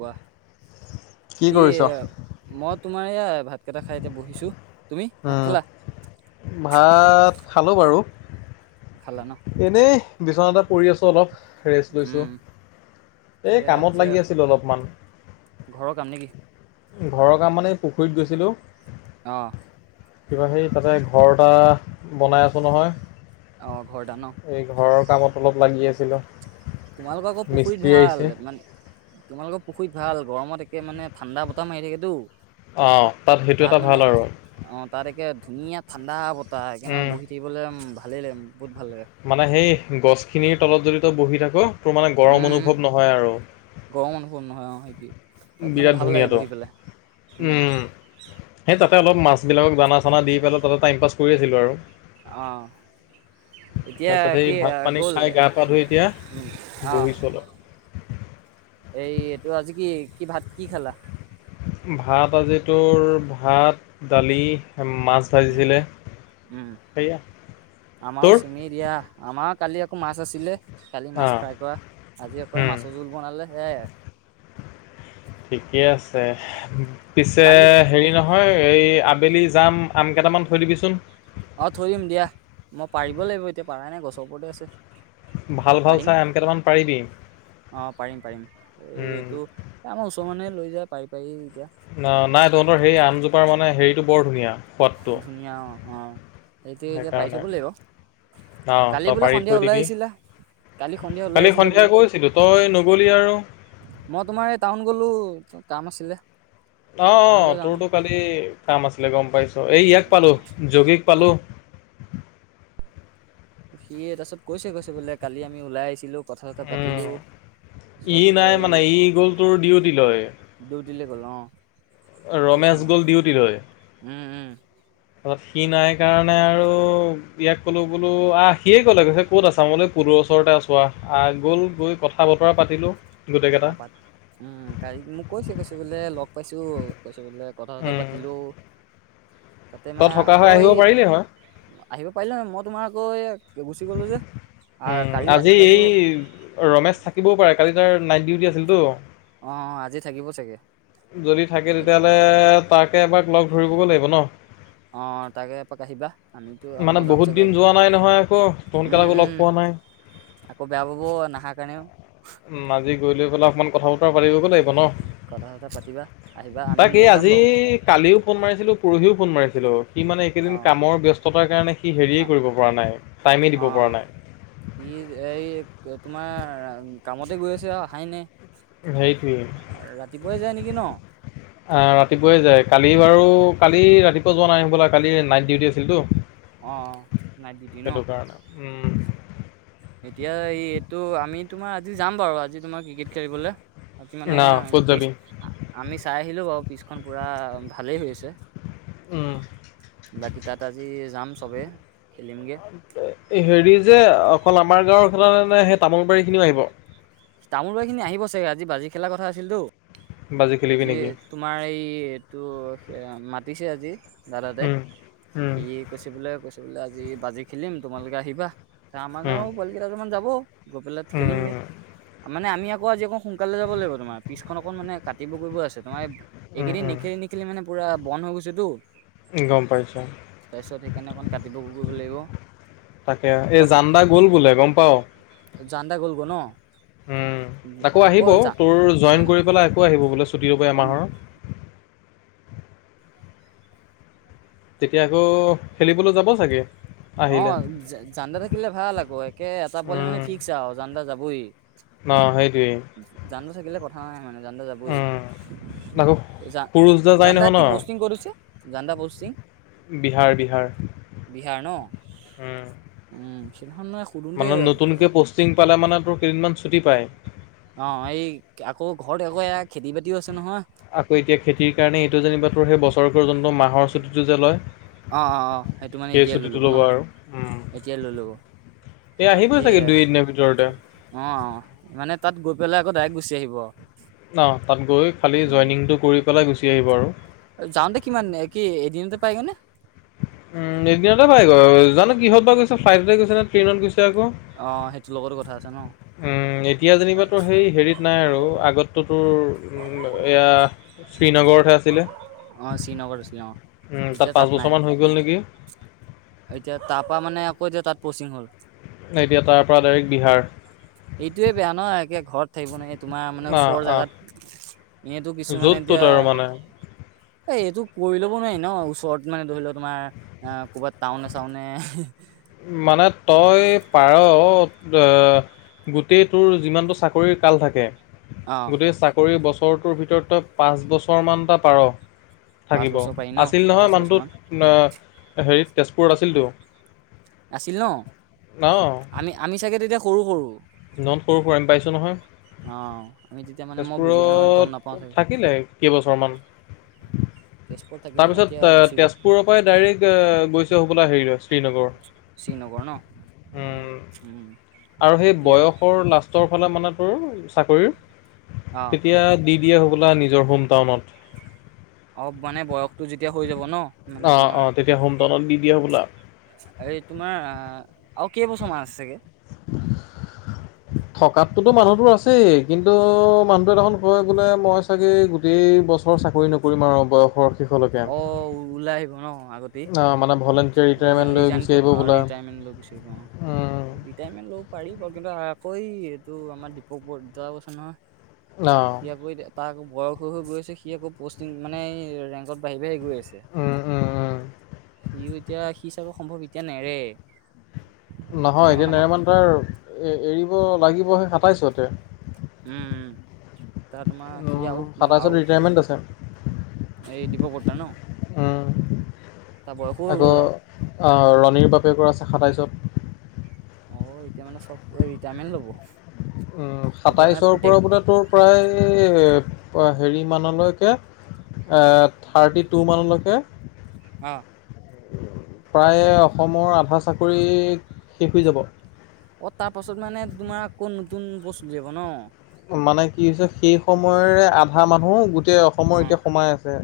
কোৱা কি মত তোমাৰ সেইয়া ভাতকেইটা খাই এতিয়া বহিছো। তুমি ভাত উম, খালা ভাত খালো বাৰু। খালা ন এনেই বিচনাতে পৰি আছো অলপ। ৰেষ্ট লৈছোঁ, উম এই এ আজি কামত লাগি আছিলোঁ অলপমান। ঘৰৰ কাম নেকি। ঘৰৰ কাম মানে পুখুৰীত গৈছিলো। অ কিবা সেই তাতে ঘৰ এটা বনাই আছ নহয়। অ' ঘৰটা ন। এই ঘৰৰ কামত অলপ লাগি আছিলে। তোমালোকৰ আকৌ পুখুৰীত ভাল মান- তোমালোকৰ পুখুৰীত ভাল গৰমত একে মানে ঠাণ্ডা বতাহ মাৰি থাকেতো। অ' তাত সেইটো এটা ভাল আৰু। অ তাত একে ধুনীয়া ঠাণ্ডা বতাহ এইকনত উম। বহি থাকিবলে ভালেই লাগে। বহুত ভাল লাগে মানে সেই গছখিনিৰ তলত যদি তই বহি থাক। ত মানে গৰম উম উম, অনুভৱ নহয় আৰু। গৰম অনুভৱ নহয় অ সেইটোৱে তাত মানে বিৰাট ভাল লাগে ধুনীয়াটো। বহি পেলাই উম, সেই তাতে অলপ মাছ বিলাকক জানা চানা দি পেলাই তাতে টাইম পাছ কৰি আছিলোঁ আৰু। অ'। এতিয়া তাৰপিছত সেই কি, ভাত পানী গ'ল খাই গা পা ধুই এতিয়া অ'। বহিছোঁ অলপ এই এইটো আজি কি- কি ভাত কি খালা। ভাত আজি তোৰ ভাত দালি। মাছ ভাজিছিলে উম-উম, সেয়া আমাৰো তোৰ চেমেই দিয়া আমাক কালি আকৌ মাছ আছিলে কালি মাছ অঁ ফ্ৰাই কৰা, আজি আকৌ মাছৰ জোল বনালে সেয়াই আৰু ঠিকেই আছে। পিছে কালি হেৰি নহয় এই আবেলি যাম আম কেইটামান থৈ দিবিচোন অ থৰিম দিয়া মই পাৰিব লাগিব এতিয়া পাৰাই নাই গছৰ ওপৰতে আছে ভাল ভাল পাৰিম চাই আন কেইটামান পাৰিবি অ পাৰিম পাৰিম এই এইটো আমাৰ ওচৰ মানুহে লৈ যায় পাৰি পাৰি এতিয়া ন নাই তহঁতৰ হে আমজোপাৰ মানে হেৰিতটো বৰ ধুনীয়া সোৱাদটো ধুনীয়া অ অ সতিয়া এতিয়া পাৰি থব লাগিব ন কালি তই বোলে সন্ধিয়া পাৰতকৈ ওলাই দিবি আহিছিলা কালি সন্ধিয়া ওলাই কালি আহিছিলা বোলে সন্ধিয়া গৈছিলো তই নগলি আৰু মই তোমাৰ এই টাউন গলো কাম আছিলে অ টাউনলৈ অ যাওঁ তোৰতো কালি কাম আছিলে গম পাইছ এই ইয়াক পালো জোগীক পালো সি তাৰাছতৈছে কৈছে বোলে কালি আমি ওলাইিছিলো উম ই নাই এই মানে ই গ'লটোৰ ডিউটি লয় লৈ গ'লোঁ ৰমেশ গ'ল ডিউটিলৈ উম উম তাৰপিছত সি নাই কাৰণে আৰু ইয়াক ক'লো বলো আহিয়ে ক'লে কৈছে ক'ত আছা মোলৈ পুলৰ ওচৰতে আছো আহ গ'ল গৈ কথা পালো অ প উম কালি মোক কৈছে কৈছে বোলে লগ পাইছো কৈছ কথা চথা উম পাতিলেও তাতে তই মানে থকা হৈ আকৌ আহিব এই পাৰিলি হয় আহিব পাৰিলে নহয় মত তোমাৰ আকৌ এ গুচি গ'লো যে আহ উম কালি আহি আজি পাইছো এই ৰমেশ থাকিবও পাৰে কালি নাইট ডিউটি আছিলতো অ আজি থাকিব চাগে যদি থাকে তেতিয়াহ'লে তাকে এবাক লগ ধৰিবগৈ লাগিব ন অ' তাকে এপাক আহিবা আমিতো মানে মই যাম বহুত চাগে দিন আজি যোৱা নাই নহয় আকৌ উম তহঁতকেইটাকো লগ উম পোৱা নাই আকৌ বেয়া বাবু নহা কাৰণেও আজি গৈ লৈ পেলাই অকণমান কথা বতৰা পাৰিবগৈ লাগিব ন কথা চথা পাতিবা আহিবা আমি তাক এই ময়ো যাম আজি বাৰু কালিও ফোন মাৰিছিলো পৰহিও ফোন মাৰিছিলো সি মানে এইকেইদিন অ কামৰ ব্যস্ততাৰ কাৰণে সি হেৰিয়েই কৰিব পৰা নাই টাইমেই দিব পৰা নাই ই এই তোমাৰ কামতে গৈ আছে আৰু হাইনে নেকি ন সেইটোৱেই আহ ৰাতিপুৱাইে যায় কালি বাৰু কালি ৰাতিপুৱা যোৱা নাই বোলা কালি নাইট ডিউটি আছিলতো অ নাইট ডিউটি ন সেইটো কাৰণে উম এতিয়া এই এইটো আমি তোমাৰ আজি যাম বাৰু আজি তোমাৰ ক্ৰিকেট খেলিবলৈ আজি মানে না ক'ত পিছ যাবি আমি চাই আহিলো বাৰু পিছখন পুৰা ভালেই হৈ আছে উম, বাকী তাত আজি যাম চবে খেলিমগে হেৰি যে অকল আমাৰ গাঁৱৰ কাৰে সেই তামোলবাৰী খিনিও আহিব তামোল বাৰী খিনি আহিব চাগে আজি বাজি খেলা কথা আছিলতো বাজি খেলিবি আজি নেকি তোমাৰ এই এইটো উতিছে আজি দাদাতে উম, উম। সি কৈছে বোলে কৈছে বোলে আজি বাজি খেলিম তোমালোকে আহিবা আমাৰ উম, গাঁওৰ পোৱালিকেইাজমান যাব গোপিললথ উম, খেলিমগৈ উম, মানে আমি আকৌ আজিকৌ সোনকালে যাব লাগিব তোমাৰ পিছখন অকণ মানে কাটিব কৰিব আছে তোমাৰ এই উম, এইকেইদিন উম, নেখেলি নিেখেলি মানে পুৰা বন্ধ হৈ গৈছে তো গম পাইছোঁ। তাৰপিছত সেইকাৰণে অকণ কাটিব কৰিব লাগিব তাকে এই জান্দা গ'ল বোলে গম পাও জদা গলগ ন উম আকৌ আহিব তোৰ জইন উম কৰি পেলাই আকৌ আহিব বোলে ছুটি ৰ'ব এমাহৰ তেতিয়া আকৌ খেলিবলৈ যাব চাগে অ আহিলে। জানদা থাকিলে ভাল আকৌ একে এটা পোৱালি মানে ফিক্স আৰু জানদা যাবই নহ সেই জানটো থাকিলে কথা নাই মানে জানটো যাবই উম, আকৌ য সুৰুজ দা যায় জানদা নহয় ন? কি পষ্টিং কত হৈছে জানদাৰ পষ্টিং বিহাৰ বিহাৰ বিহাৰ ন উম সেইদিনাখন মই সুধোতে মানে নতুনকে পষ্টিং পালে মানে তোৰ কেইদিনমান ছুটি পায় অ এই আকৌ ঘৰত আকৌ এয়া খেতি বাতিও আছে নহয় আকৌ এতিয়া খেতিৰ কাৰণে এইটো যেনিবা তোৰ সেই বছৰকৰ যোনটো মাহৰ চুটীটো যে লয় অ অ অ সেইটো মানে সেই এতিয়াই লৈ ছুটিটো ল'ব ন আৰু উম। এতিয়াই লৈ ল'ব এই আহিবই তাকে চাগে দুই এদিনৰ ভিতৰতে অ' মানে তাত গ পেলাই আকৌ দাইৰেক্ট গুচি আহিব ন তাত গৈ খালি জইনিংটো কৰি পেলাই গুচি আহিব আৰু যাও তে কিমান কি এদিনতে পাইগেনে উম এদিনতে পাই গ জানো কিহতৰ বা গৈছ ফ্লাইটতে গৈছে নে ট্ৰেইনত গৈছে আকৌ অ সেইটো লগতো কথা আছে ন উম এতিয়া যেনিবাতো সেই হেৰিত নাই আৰু আগত তো তোৰ এয়া শ্ৰীনগৰতহে আছিলে অ শ্ৰীনগৰত আছিলে অ উম, এতিয়া পাঁচ তাত নাই বছৰমান হৈ গ'ল নেকি এতিয়া তাৰাপা মানে আকৌ এতিয়া তাত পস্টিং হল এতিয়া তাৰ পৰা ডাইৰেক্ট বিহাৰ, এইটোয়ে বেয়া ন একে ঘৰত থাকিব নোৱাৰে তোমাৰ মানে অ ওচৰৰ অ জোগাত এতিয়াটো কিছুমানে য'ত এতিয়া ত'ত আৰু মানে এ এইটো কৰিলো। নোৱাৰি ন ওচৰত মানে ধৰি লও তোমাৰ অ ক'ৰবাত টাউনে চাউনে মানে তই পাৰ অ এ গোটেই তোৰ যিমানটো চাকৰি কাল থাকে অ গোটেই চাকৰি বছৰটোৰ ভিতৰত তই পাঁচ বছৰমানটা পাৰ পাঁচ থাকিব বছৰ পাৰি ন আছিল পাঁচ নহয় বছৰ মান মানুহটোত ন হেৰিত তেজপুৰত আছিলতো। আছিল ন আমি আমি চাগে তেতিয়া সৰু-সৰু। নট সৰু সৰু আমি পাইছো নহয় অ আমি তেতিয়া মানে মই বুজি গম নাপাওঁ তেজপুৰত চাগে থাকিলে কেইবছৰমান তেজপুৰত থাকি মানে এতিয়া তাৰপিছত গুচি গ'ল তেজপুৰৰ পৰাই ডাইৰেক্ট গৈছে হ'বলা হেৰি লৈ শ্ৰীনগৰ শ্ৰীনগৰ ন অ উম আৰু সেই এতিয়া বয়সৰ লাষ্টৰ ফালে মানে চাকৰি অ তেতিয়া দি দিয়ে হ'বলা নিজৰ হোম টাউনত, অলপ মানে বয়সতটো যেতিয়া হৈ যাব ন মানে অ তোমাৰ অ তেতিয়া হোম টাউনত দি দিয়ে হ'বলা এই তোমাৰ আহ আৰু কেইবছৰমান আছেগে থকাতটোতো মানুহটোৰ আছেই কিন্তু মানুহটোৱে দেখোন কয় বোলে মই চাগে গোটেই বছ চাকৰি নকৰিম আৰু বয়সৰ শেষলৈকে। অ ওলাই আহিব ন অ মানে বহ অ ৰি ৰিজাইন অ ৰিটায়াৰমেন্ট লৈ গুচি আহিব অ উম ৰিটাৰমেন্ট ল পাৰিব কিন্তু আকৌ এইটো আমাৰ দীপক বডেউতাও আছে নহয় অ সি আকৌ তাৰ আকৌ বয়স হৈ হৈ গৈ আছে সি আকৌ পষ্টিং মানে ৰেংকত বঢ়ি বাঢি গৈ আছে উম উম উম সিও এতিয়া সি চাব সম্ভৱ এতিয়া নেৰেই নহয় এতিয়া নেৰেমানে তাৰ এৰিব লাগিবহে সাতাইছতে। উম উম তাত তোমাৰ সি উম আৰু উপ সাতাইছত আৰু ৰিটায়াৰমেণ্ট আছে। এই দীপক বৰ্তা ন উম তাৰ বয়সো হৈ আকৌ গ'ল আউ অ' ৰণীৰ বাবে কৰা আছে সাতাইছত। অ এতিয়া মানে চব ৰিটায়াৰমেণ্ট ল'ব উম এতিয়া মানে সাতাইছৰ পৰা পুতেক বোলে তোৰ প্ৰায় হেৰি মানলৈকে অ এ থাৰ্টি টু মানলৈকে অ'। প্ৰায়ে অসমৰ আধা চাকৰি শেষ হৈ যাব। অ' তাৰ পাছত মানে তোমাৰ আকৌ নতুন প'ষ্ট উলিয়াব ন। মানে কি হৈছে সেই সময়ৰে আধা মানুহ গোটেই অসমৰ অ এতিয়া সোমাই আছে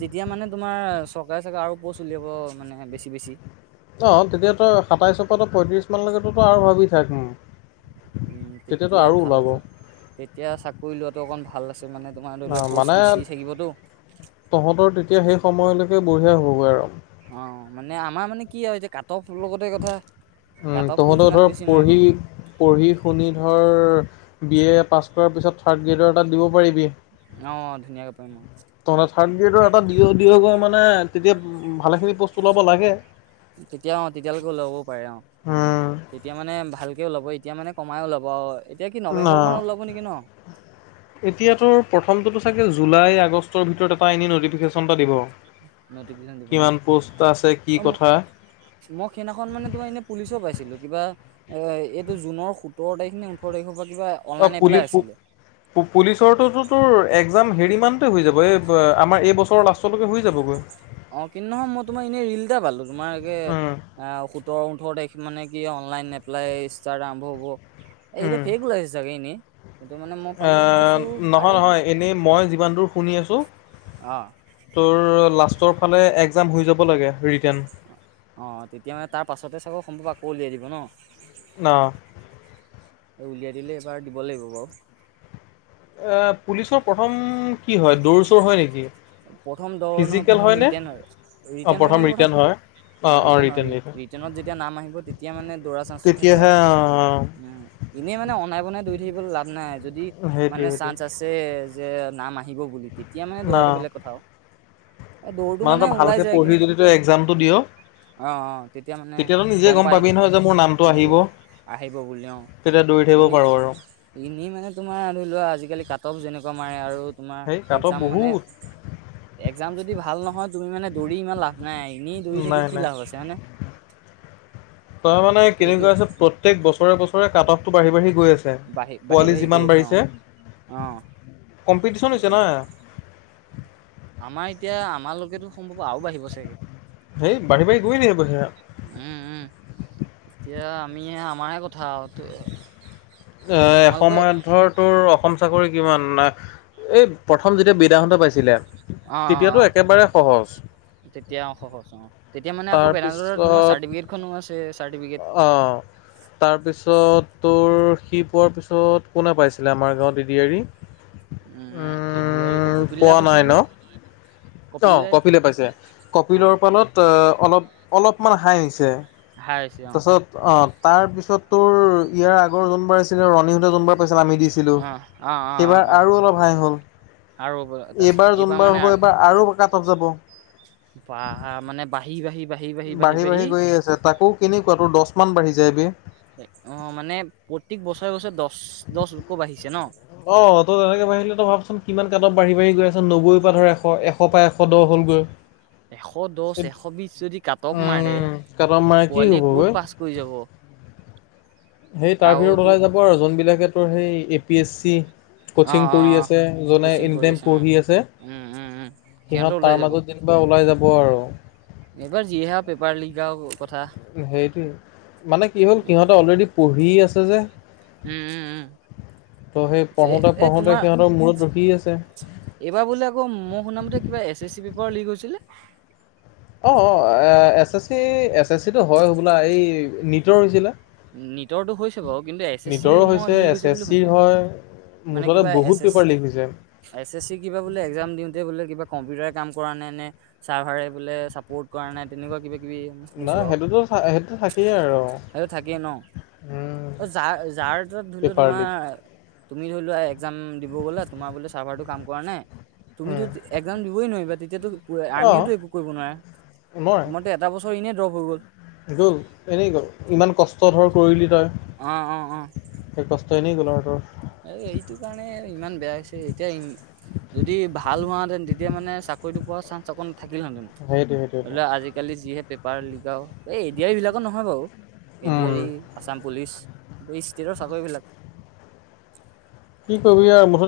তেতিয়া মানে তোমাৰ চৰকাৰে ছাগে আৰু প'ষ্ট উলিয়াব মানে বেছি- বেছি। অ' তেতিয়াতো সাতাইশৰ পৰা পয়ত্ৰিশ মানলৈকেতো আৰু ভাবি থাক উম তেতিয়াতো তেতিয়া আৰু ভাল ওলাব। হ'ব তেতিয়া চাকৰি লোৱাটো অকন ভাল আছে। মানে তোমাৰ ধৰি অ লওক মানে প'ষ্ট বেছি থাকিবতো। তহঁতৰ তেতিয়া সেই সময়লৈকে বঢ়িয়া হ'বগৈ আৰু অ' মানে আমাৰ মানে কি হয় আৰু এতিয়া কাট অফ লগতে কথা। কাট উম অফটো তহঁতেও যিমান ধৰ বেছি মাৰিব পঢ়ি পঢ়ি শুনি ধৰ বি এ পাছ কৰাৰ পিছত থাৰ্ড গ্ৰেডৰ এটা দিব পাৰিবি। অঁ ধুনীয়াকে পাৰিম অ তহঁতে থাৰ্ড গ্ৰেডৰ এটা ডিঅ' ডি অ' গৈ মানে তেতিয়া ভালেখিনি প'ষ্ট ওলাব লাগে। তেতিয়া অ' তেতিয়ালৈকে ওলাবও পাৰে অ' উম তেতিয়া মানে ভালকেও ওলাব ই এতিয়া মানে কমাই ওলাব আৰু। এতিয়া কি ন নৱেম্বৰ মানত ওলাব নেকি ন? এতিয়াতো প্ৰথমটোতো চাগে জু জুলাই আগষ্টৰ ভিতৰত এটা এনে নটিফিকেশ্যন এটা দিব। নটিফিকেশ্যন দিব ন কিমান পোষ্ট আছে কি অ' কথা মই সেইদিনাখন মানে তোমাৰ এনে পুলিচৰ পাইছিলো কিবা। এ এইটো জুনৰ সোতৰ তাৰিখ নে ওঠৰ তাৰিখৰ পৰা কিবা অ অনলাইন এপ্লাই পুলি আছিলে। পুলিচৰটোতো তোৰ একজাম হেৰিমান হৈ যাব এই আমাৰ এই বছৰৰ লাষ্টলৈকে হৈ যাবগৈ। অ' কিন্তু নহয় মই তোমাৰ এনেই ৰিল এটা পালো তোমাৰ একে উম আ সোতৰ ওঠৰ তাৰিখ মানে কি অনলাইন এপ্লাই ইষ্টাৰ্ট আৰম্ভ হ'ব। এতিয়া উম ফেক ওলাইছে ছাগে এনেই। কিন্তু মানে মই এ পালো মইছো নহয়- আৰে নহয় এনেই মই যিমান দূৰ শুনি আছোঁ অ তোৰ লাষ্টৰ ফালে একজাম হৈ যাব লাগে ৰি অ'- অ' তেতিয়া মানে তাৰ পাছতে চাগৈ সম্ভৱ আকৌ উলিয়াই দিব ন। ন। এই উলিয়াই দিলে এবাৰ দিব লাগিব বাৰু। এ পুলিচৰ প্ৰথম কি হয় দৌৰ চৌৰ হয় নেকি। প্ৰথম দৌৰ নহয় ফিজিকেল প্ৰথম হয়নে? ৰিটেণ অঁ ৰিটেণ হয় নেকি প্ৰথম ৰিটাৰ্ণ হয় অ' অঁ অঁ ৰিটেণ হয় ৰিটাৰ্ণ ৰিটাৰ্ণ ৰিটেণত যেতিয়া নাম আহিব তেতিয়া মানে দৌৰাৰ চান্সটো থাকে তেতিয়াহে আৰু অঁ উম। এনেই মানে অনাই বনাই দৌৰি লাভ নাই যদি সেইটোৱে মানে সেইটোৱে চান্স আছে যে নাম আহিব বুলি তেতিয়া মানে না দৌৰাটো বেলেগ। কথা আৰু এ দৌৰটো মানে তই ওলাই ভালকে যায় কি পঢ়ি যদি তই একজামটো দিয়। অ অ তেতিয়া মানে তেতিয়াতো নিজে গম পায় পাবি এইটো নহয় যে মোৰ নামটো নিজে আহিব। আহিব বুলি অ তেতিয়া দৌৰি থাকিব এনেই পাৰো আৰু এনেই মানে তোমাৰ ধৰি লোৱা আজিকালি কাট অফ যেনেকুৱা মাৰে আৰু সেই তোমাৰ কাট অফ একজাম মানে বহুত একজাম যদি ভাল নহয় তুমি মানে দৌৰি ইমান লাভ নাই এনেই দৌৰি থাকি কি লাভ আছে হয়নে তাৰ মানে সেইটোৱে কেনেকুৱা আছে প্ৰত্যেক বছৰে বছৰে কাট অফটো বাঢ়ি বাঢ়ি গৈ আছে বাঢ়ি বাঢ়ি পোৱালি বাঢ়ি গৈ যিমান আছে অ বাঢ়িছে অ কম্পিটিছন হৈছে ন [inaudible] আমাৰ এতিয়া আমাৰলৈকেতো সম্ভৱ আৰু বাঢ়িব চাগে। সেই বাঢ়ি বাঢ়ি গৈ থাকিব সেয়া উম উম এতিয়া আমি আমাৰে কথা আৰু এ তোমালোকে এসময়ত ধৰ তোৰ অসম চাকৰি কিমান এই প্ৰথম যেতিয়া বিদাহন্তে পাইছিলে অ' অ' তেতিয়াতো অ' একেবাৰে সহজ তেতিয়া অ' সহজ অ এতিয়া মানে আকৌ [unintelligible] তাৰপিছত চাৰ্টিফিকেটখনও আছে। চাৰ্টিফিকেট অ' তাৰপিছত তোৰ সি পোৱাৰ পিছত কোনে পাইছিলে আমাৰ গাঁৱত এডিয়াৰি? উম, এডিয়াৰি কপিলা পোৱা নাই পাইছে ন? নেকি? কপিল অ' দাই কপিলে পাইছে অ কপিলৰ ফালত অ' অলপ অলপমান হাঁই আহিছে। হায়াৰ হৈছে অ তাৰপাছত অ' তাৰ পিছত তোৰ ইয়াৰ আগৰ জোনবাৰ আছিলে ৰণীহুতে জোনবাৰ তাৰপাছত আমি দিছিলো অ অ অ অ সেইবাৰ অ আৰু অলপ হায় হ'ল। আৰু তাৰপিছত এইবাৰ যোনবাৰ হ'ব মানে এইবাৰ আৰু কাটত যাব বা মানে বাঢ়ি, বাঢ়ি বাঢ়ি বাঢ়ি গৈয়েই আছে, তাকো কেনেকুৱা তোৰ দছ মান বাঢ়ি যাই বে। অ' মানে প্ৰতিক বছৰে বছৰে দহ দহ লোকো বাঢ়িছে ন? অ' ত তেনেকে বাঢ়িলে তই ভাবচোন কিমান কাটঅফ বাঢ়ি বাঢ়ি গৈ আছে নবৈৰ পৰা ধৰ এশ এশ প এশ দহ হ'ল [unintelligible] এশ দহ এশ বিশ যদি কাট অফ মাৰে উম কাট অফ মাৰে কি পোৱালীয়ে ক'ত হ'বগৈ পাছ কৰি যাব। [inaudible] সেই তাৰ ভিতৰত আৰুতো ওলাই যাব আৰু জোনবিলাকে তোৰ সেই এ পি এছ চি অ কচিং অ কৰি অ আছে, জোনে কোচিং এনি কৰি টাইম আছে অ পঢ়ি আছে, উম উম উম সিহঁতৰ সিহঁত ওলাই তাৰ যাব মাজত যে বা ওলাই যাব আৰু। এইবাৰ যিয়ে হা পেপাৰ লিক আৰু [inaudible] সেইটোৱে, মানে কি হ'ল সিহঁতে অলৰেডি পঢ়ি আছে যে উম উম উম। ত' সেই এ পঢ়োতে এই পঢ়োতে তোমাৰ সিহঁতৰ মূৰত ৰখি আছে এইবাৰ বোলে আকৌ মই শুনামতে কিবা S S C paper leak হৈছিলে? অ' অ', এ S S C S S চিটো হয় বোলা এই নীটৰ হৈছিলে। নীটৰটো হৈছে বাৰু কিন্তু এছ এছ চি নীটৰো মই লিক এছ হৈছে এছ বুলি চিৰ শুনিছিলোঁ হয় মানে মুঠতে কিবা বহুত এছ পেপাৰ এছচি লিক হৈছে। এছ এছ চি কিবা বোলে এক্জাম দিওঁতে বোলে কিবা কম্পিউটাৰে কাম কৰা নাই নে, চাৰ্ভাৰে বোলে চাপৰ্ট কৰা নাই তেনেকুৱা কিবা কিবি নাই শুনিছোঁ আৰু সেইটোতো সেইটোতো থাকেই আৰু সেইটো থাকেই ন, উম অ' যাৰ যাৰ য'ত ধৰি লওঁ পেপাৰ লিক তোমাৰ তুমি ধৰি লোৱা এক্জাম দিব গলা তোমাৰ বোলে চাৰ্ভাৰটো কাম কৰা নাই তুমিটো উম একজাম দিবই নোৱাৰিবা তেতিয়াতো আৰ্মিও অঁ টো একো কৰিব নোৱাৰে, মই তোমাৰতো এটা বছৰ এনে ড্ৰপ হৈ গ'ল। গ'ল এনেই গ'ল, ইমান কষ্ট ধৰ কৰিলি তই, অ', তই কষ্ট নী কলাৰটোৰ এ এইটো কাৰণে ইমান বেয়া হৈছে, এতিয়া যদি ভাল হোৱাহেতেন তেতিয়া মানে চাকৰিটো পোৱা চাঞ্চ অকণ থাকিলহেঁতেনো, সেইটোৱে ধৰি সেইটোৱে ল'লে আজিকালি যিহে পেপাৰ লিকাওঁ এই এডিয়াৰীৰ এইবিলাকো নহয় বাৰু এ ডি উম আৰি, আছাম পুলিচ কিন্তু এই ষ্টেটৰ চাকৰিবিলাক কি ক'বি আৰু মুঠতে